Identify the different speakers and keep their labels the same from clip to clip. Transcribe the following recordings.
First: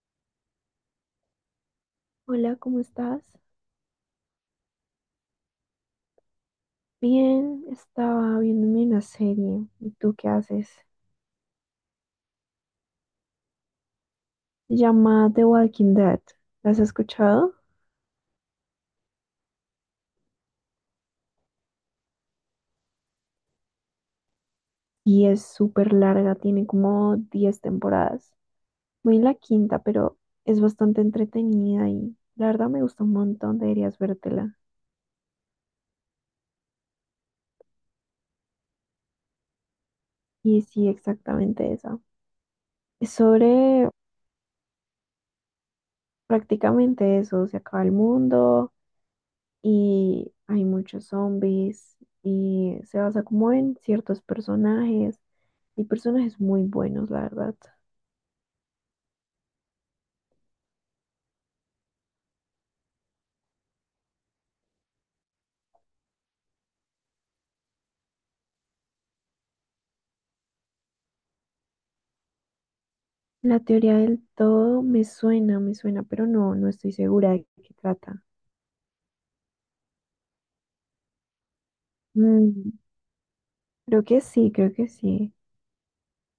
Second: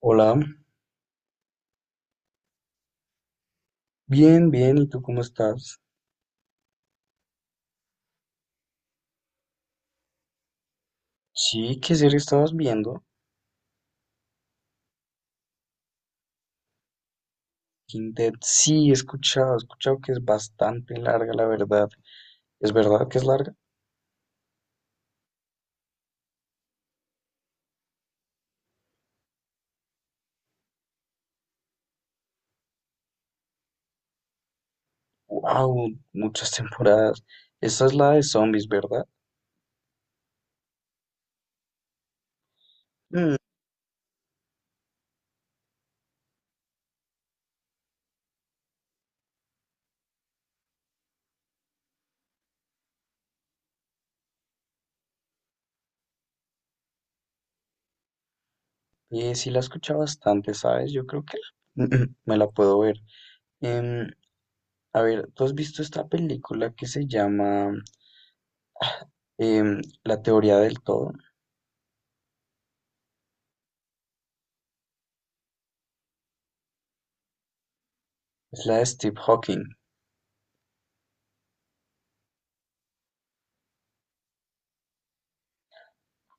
Speaker 1: Hola,
Speaker 2: Hola, ¿cómo estás?
Speaker 1: bien, ¿y tú cómo estás?
Speaker 2: Bien, estaba viéndome una serie. ¿Y tú qué haces?
Speaker 1: Sí, ¿qué serie estabas viendo?
Speaker 2: Se llama The Walking Dead. ¿La has escuchado?
Speaker 1: Walking Dead, sí, he escuchado que es bastante larga, la verdad. ¿Es verdad que es larga?
Speaker 2: Y es súper larga, tiene como 10 temporadas. Voy en la quinta, pero es bastante entretenida y la verdad me gusta un montón, deberías vértela.
Speaker 1: ¡Wow! Muchas temporadas. Esa es la de zombies, ¿verdad?
Speaker 2: Y sí, exactamente esa. Es
Speaker 1: Mm,
Speaker 2: sobre prácticamente eso, se acaba el mundo, y hay muchos zombies y se basa como en ciertos personajes y personajes muy buenos, la verdad.
Speaker 1: sí, la he escuchado bastante, ¿sabes? Yo creo que me la puedo ver. Em, a ver, ¿tú has visto esta película que se llama La teoría del todo?
Speaker 2: La teoría del todo me suena, pero no, no estoy segura de qué trata.
Speaker 1: Es la de Steve Hawking.
Speaker 2: Mm, creo que sí, creo que sí.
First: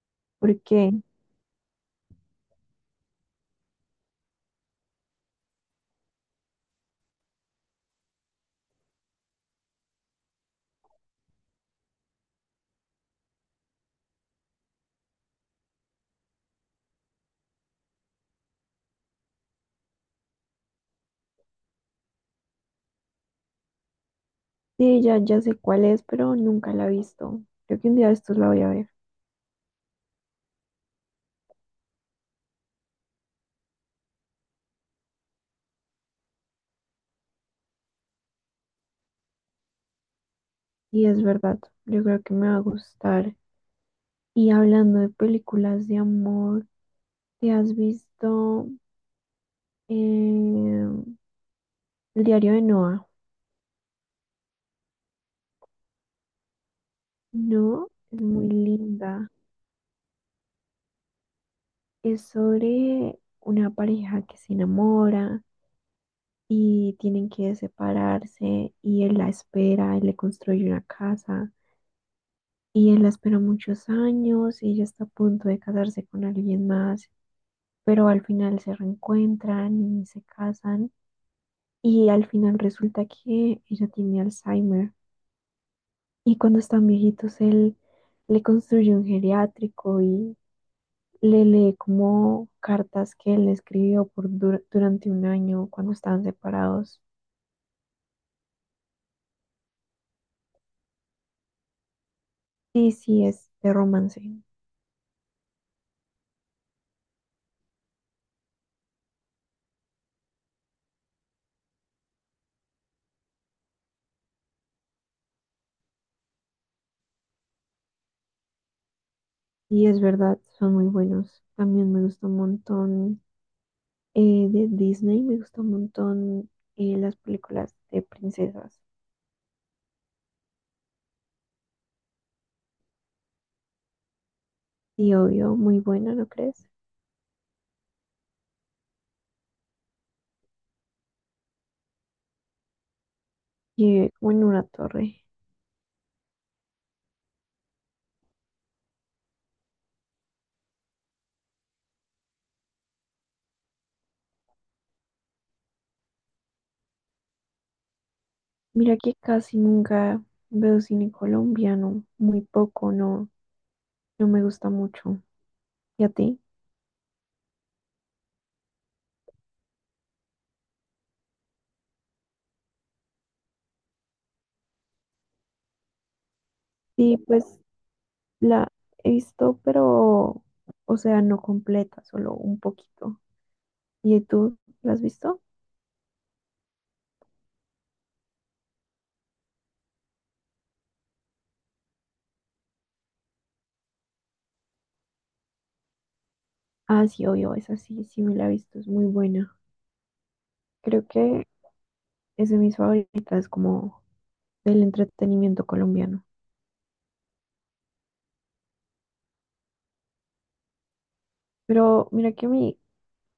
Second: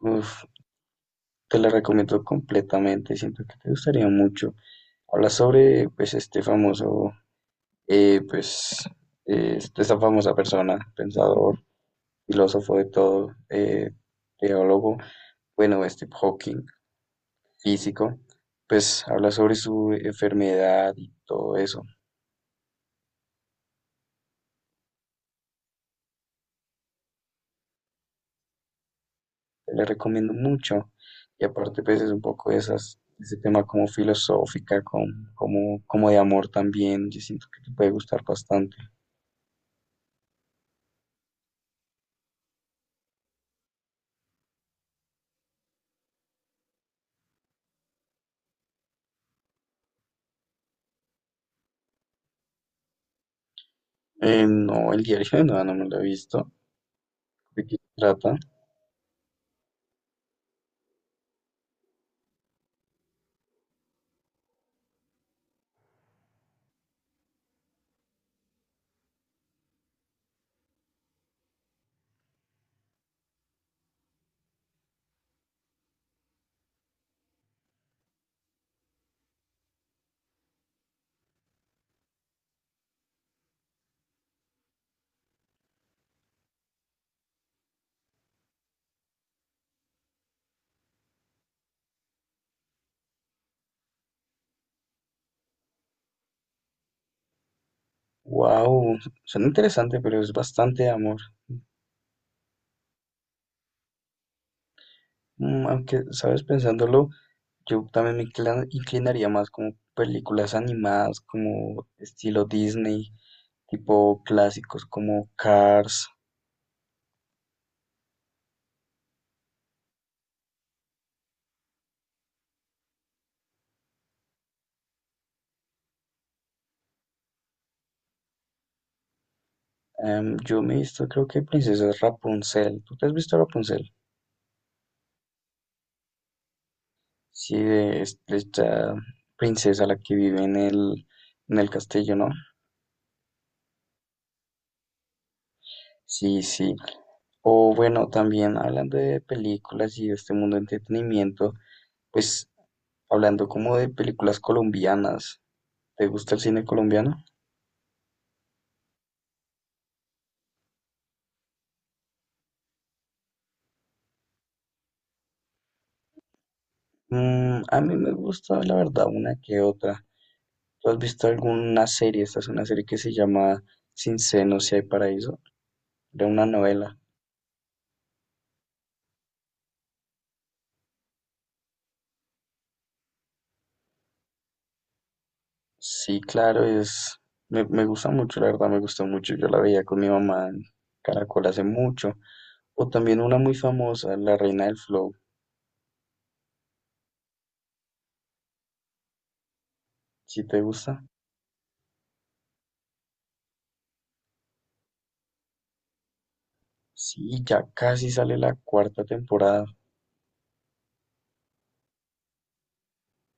Speaker 1: Uf,
Speaker 2: Porque
Speaker 1: te la recomiendo completamente, siento que te gustaría mucho. Habla sobre, pues, este famoso, pues, esta famosa persona, pensador, filósofo de todo, teólogo, bueno, Steve Hawking, físico, pues, habla sobre su enfermedad y todo eso.
Speaker 2: sí, ya, ya sé cuál es, pero nunca la he visto. Creo que un día de estos la voy a ver.
Speaker 1: Te la recomiendo mucho. Y aparte, pues, es un poco de esas, ese tema como filosófica, como, como de amor también. Yo siento que te puede gustar bastante.
Speaker 2: Y es verdad, yo creo que me va a gustar. Y hablando de películas de amor, ¿te has visto? em, El diario de Noah.
Speaker 1: No, el diario de Noa no me lo he visto. ¿De qué
Speaker 2: No, es
Speaker 1: trata?
Speaker 2: muy linda. Es sobre una pareja que se enamora y tienen que separarse y él la espera, él le construye una casa y él la espera muchos años y ella está a punto de casarse con alguien más, pero al final se reencuentran y se casan y al final resulta que ella tiene Alzheimer y cuando están viejitos él le construye un geriátrico y le lee como cartas que él escribió por durante 1 año cuando estaban separados.
Speaker 1: Wow, suena interesante, pero es bastante amor.
Speaker 2: Sí, sí, es de romance.
Speaker 1: Mm, aunque, sabes, pensándolo, yo también inclinaría más como películas animadas, como estilo Disney, tipo clásicos como Cars.
Speaker 2: Y es verdad, son muy buenos. También me gusta un montón de Disney, me gusta un montón las películas de princesas.
Speaker 1: Yo me he visto, creo que Princesa Rapunzel. ¿Tú te has visto Rapunzel?
Speaker 2: Y obvio, muy buena, ¿no crees?
Speaker 1: Sí, de esta princesa, la que vive en el castillo, ¿no?
Speaker 2: Y como en una torre.
Speaker 1: Sí, sí. O bueno, también hablando de películas y de este mundo de entretenimiento, pues hablando como de películas colombianas, ¿te gusta el cine colombiano?
Speaker 2: Mira que casi nunca veo cine colombiano, muy poco, no, no me gusta mucho. ¿Y a ti?
Speaker 1: Mm, a mí me gusta, la verdad, una que otra. ¿Tú has visto alguna serie? Esta es una serie que se llama Sin senos si hay paraíso, de una novela.
Speaker 2: Sí, pues la he visto, pero, o sea, no completa, solo un poquito. ¿Y tú la has visto?
Speaker 1: Sí, claro, es... Me gusta mucho, la verdad, me gustó mucho. Yo la veía con mi mamá en Caracol hace mucho. O también una muy famosa, La Reina del Flow.
Speaker 2: Ah, sí, obvio, esa sí, sí me la he visto, es muy buena.
Speaker 1: ¿Si te gusta?
Speaker 2: Creo que es de mis favoritas como del entretenimiento colombiano.
Speaker 1: Sí, ya casi sale la cuarta temporada.
Speaker 2: Pero mira que a mí,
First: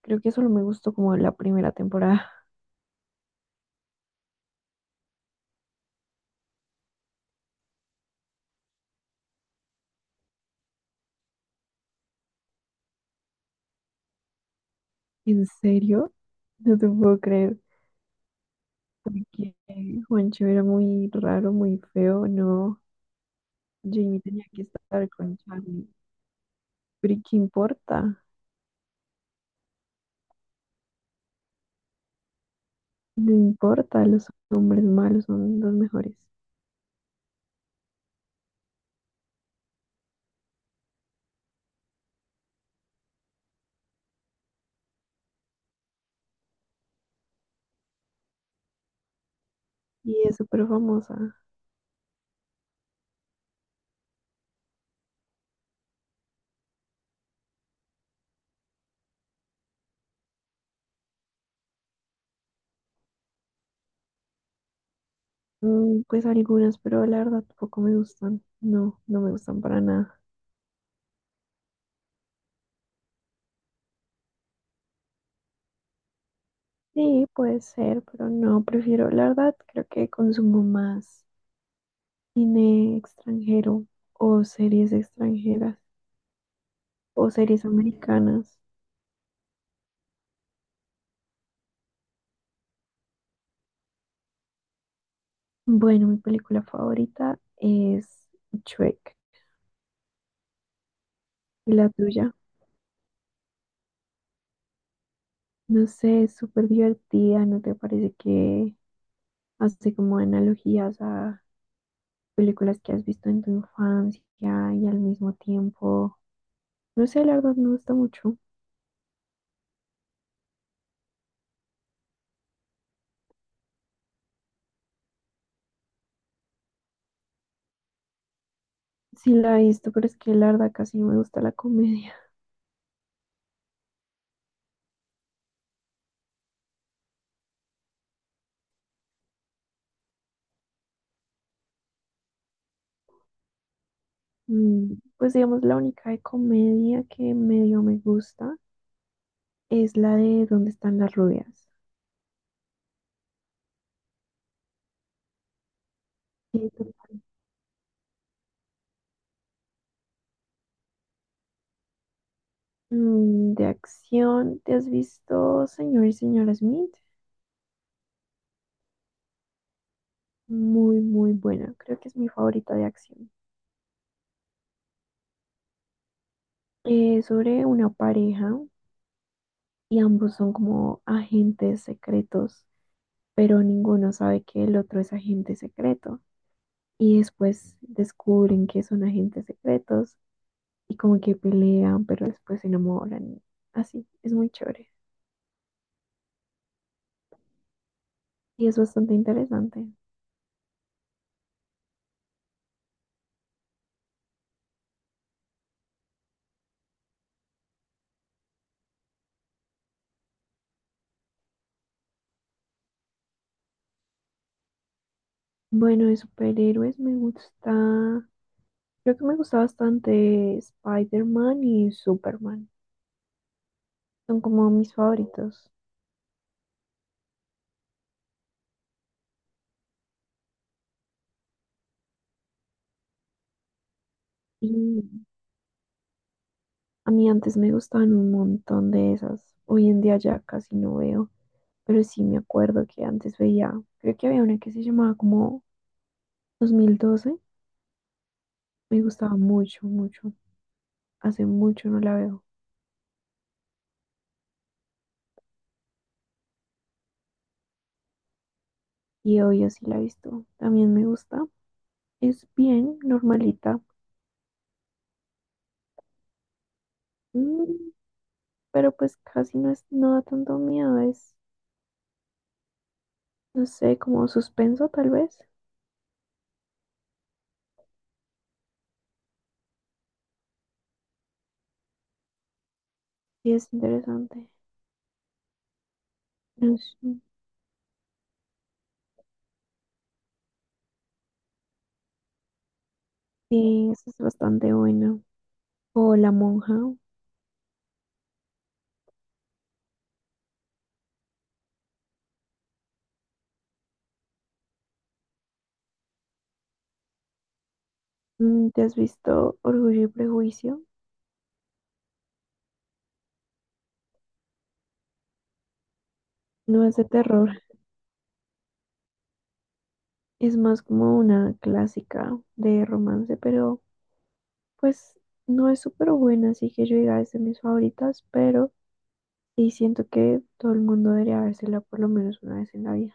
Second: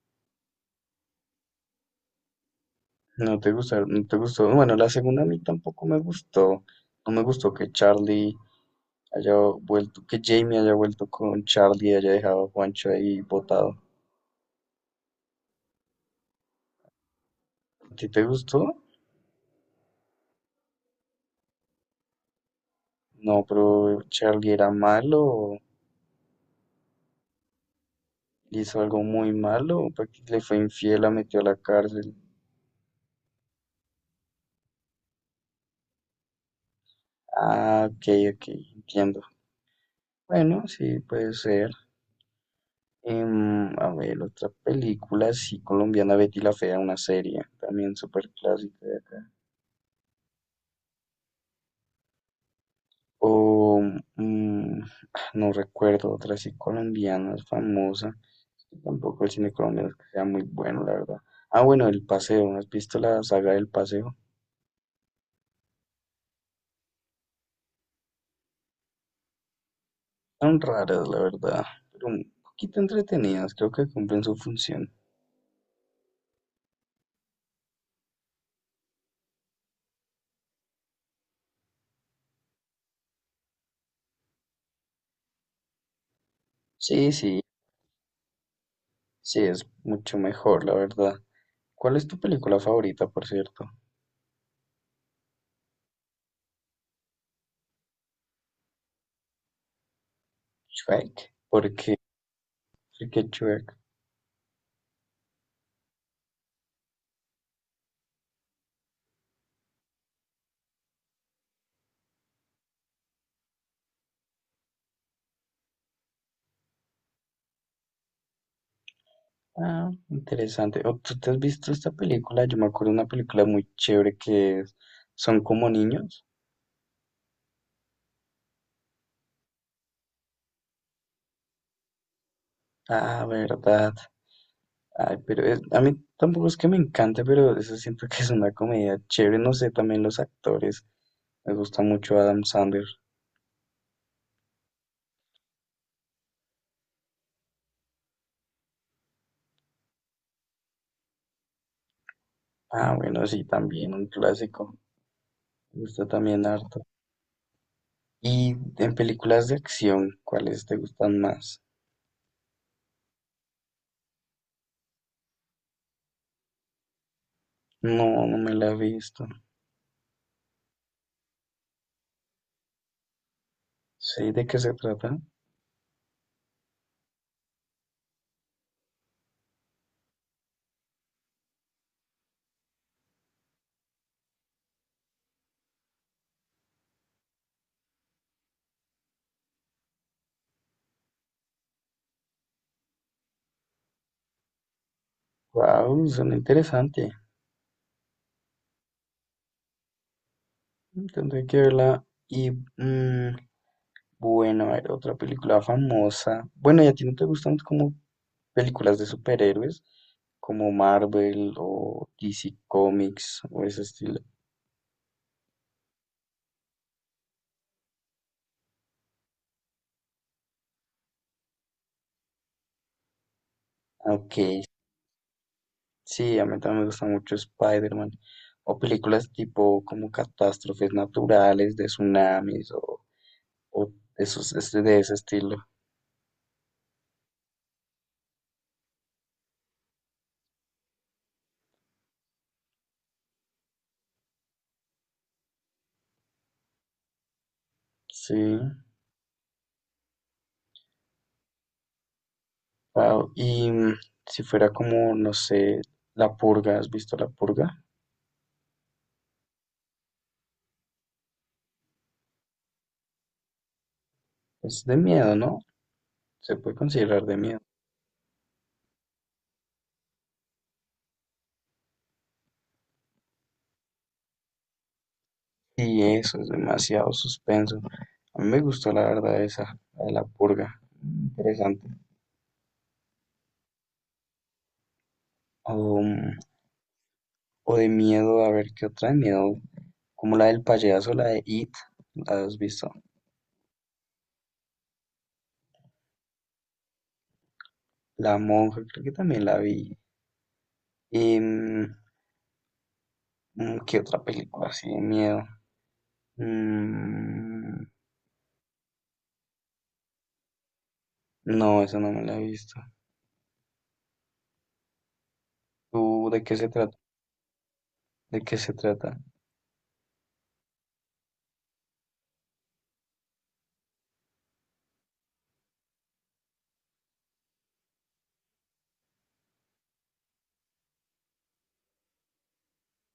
Speaker 2: creo que solo me gustó como la primera temporada.
Speaker 1: No te gustó, no te gustó. Bueno, la segunda a mí tampoco me gustó. No me gustó que Charlie haya vuelto, que Jamie haya vuelto con Charlie y haya dejado a Juancho ahí botado.
Speaker 2: ¿En serio? No te puedo creer.
Speaker 1: ¿A ti te gustó?
Speaker 2: Porque Juancho era muy raro, muy feo, no.
Speaker 1: No, pero
Speaker 2: Jamie tenía
Speaker 1: Charlie
Speaker 2: que
Speaker 1: era
Speaker 2: estar con
Speaker 1: malo,
Speaker 2: Charlie. Pero ¿y qué importa?
Speaker 1: hizo algo muy malo, porque le fue infiel, la metió a la cárcel.
Speaker 2: No importa, los hombres malos son los mejores.
Speaker 1: Ah, ok, ok, entiendo. Bueno, sí, puede ser. A ver, otra película, sí, colombiana, Betty la Fea, una serie, también súper clásica de acá.
Speaker 2: Y es súper famosa.
Speaker 1: O, mm, ah, no recuerdo otra así colombiana, famosa. Tampoco el cine colombiano es que sea muy bueno, la verdad. Ah, bueno, El Paseo, ¿no ¿has visto la saga del Paseo?
Speaker 2: Mm, pues algunas, pero la verdad poco me gustan. No, no me gustan para nada.
Speaker 1: Son raras, la verdad, pero un poquito entretenidas, creo que cumplen su función.
Speaker 2: Sí, puede ser, pero no, prefiero, la verdad, creo que consumo más cine extranjero o series extranjeras
Speaker 1: Sí,
Speaker 2: o
Speaker 1: sí,
Speaker 2: series americanas.
Speaker 1: sí, es mucho mejor, la verdad. ¿Cuál es tu película favorita, por cierto?
Speaker 2: Bueno, mi película favorita es Shrek.
Speaker 1: Shrek,
Speaker 2: ¿Y la
Speaker 1: porque
Speaker 2: tuya?
Speaker 1: Enrique Shrek.
Speaker 2: No sé, es súper divertida, ¿no te parece que hace como analogías a películas que has visto en tu infancia y al mismo tiempo, no sé, la verdad me gusta mucho.
Speaker 1: Ah, interesante. ¿O tú te has visto esta película? Yo me acuerdo de una película muy chévere que es Son como niños.
Speaker 2: Sí la he visto, pero es que la verdad casi no me gusta la comedia.
Speaker 1: Ah, verdad. Ay, pero a mí tampoco es que me encante, pero eso siento que es una comedia chévere. No sé, también los actores. Me gusta mucho Adam Sandler.
Speaker 2: Mm, pues digamos, la única de comedia que medio me gusta es la de ¿Dónde están las rubias?
Speaker 1: Ah, bueno, sí, también un clásico. Me gusta también
Speaker 2: Y
Speaker 1: harto.
Speaker 2: tú,
Speaker 1: Y en películas de acción, ¿cuáles te gustan más?
Speaker 2: de acción, ¿te has visto Señor y Señora Smith?
Speaker 1: No, no me la he visto.
Speaker 2: Muy, muy buena. Creo que es mi favorita de acción.
Speaker 1: Sí, ¿de qué se trata?
Speaker 2: Sobre una pareja y ambos son como agentes secretos pero ninguno sabe que el otro es agente secreto. Y después descubren que son agentes secretos y como que pelean, pero después se enamoran. Así, es muy chévere
Speaker 1: Wow, suena interesante.
Speaker 2: y es bastante interesante.
Speaker 1: Mm, tendré que verla. Y mm, bueno, a ver, otra película famosa. Bueno, ¿y a ti no te gustan como películas de superhéroes? Como Marvel o DC Comics o ese estilo.
Speaker 2: Bueno, de superhéroes me gusta, creo que me gusta bastante Spider-Man y Superman.
Speaker 1: Ok,
Speaker 2: Son como mis favoritos.
Speaker 1: sí, a mí también me gusta mucho Spider-Man. O películas tipo como catástrofes naturales, de tsunamis o esos, de
Speaker 2: Y
Speaker 1: ese estilo.
Speaker 2: a mí antes me gustaban un montón de esas. Hoy en día ya casi no veo. Pero sí me acuerdo que antes veía, creo que había una que se llamaba como 2012.
Speaker 1: Sí,
Speaker 2: Me gustaba mucho, mucho. Hace mucho no la veo.
Speaker 1: wow. Y mm, si fuera como, no sé, La Purga, ¿has visto La Purga?
Speaker 2: Y hoy sí la he visto. También me gusta. Es bien normalita.
Speaker 1: Es de miedo, ¿no? Se puede considerar de miedo.
Speaker 2: Mm, pero pues casi no es, no da tanto miedo. Es, no sé, como suspenso tal vez.
Speaker 1: Y eso es demasiado suspenso. A mí me gustó la verdad esa, la de la purga. Interesante.
Speaker 2: Sí, es interesante.
Speaker 1: O, mm,
Speaker 2: No sé.
Speaker 1: o de miedo, a ver qué otra de miedo. Como la del payaso, la de It, ¿la has visto?
Speaker 2: Sí, esa es bastante buena. O La Monja.
Speaker 1: La monja, creo que también la vi. Y, mm, mm, ¿qué otra película así de miedo? Mm,
Speaker 2: Mm, ¿te has visto Orgullo y Prejuicio?
Speaker 1: no, esa no me la he visto. ¿Tú de qué se
Speaker 2: No
Speaker 1: trata?
Speaker 2: es de terror.
Speaker 1: ¿De qué se trata?
Speaker 2: Es más como una clásica de romance, pero pues no es súper buena, así que yo diga es de mis favoritas, pero sí siento que todo el mundo debería vérsela por lo menos una vez en la vida.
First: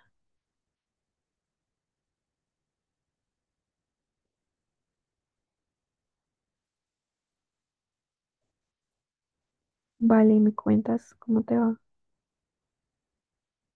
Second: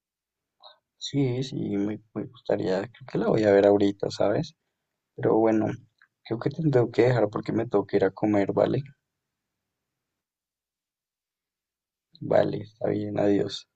Speaker 1: Sí, sí, me gustaría, creo que la voy a ver ahorita, ¿sabes? Pero bueno, creo que te tengo que dejar porque me tengo que ir a comer, ¿vale?
Speaker 2: Vale, ¿me cuentas cómo te va?
Speaker 1: Vale, está bien, adiós.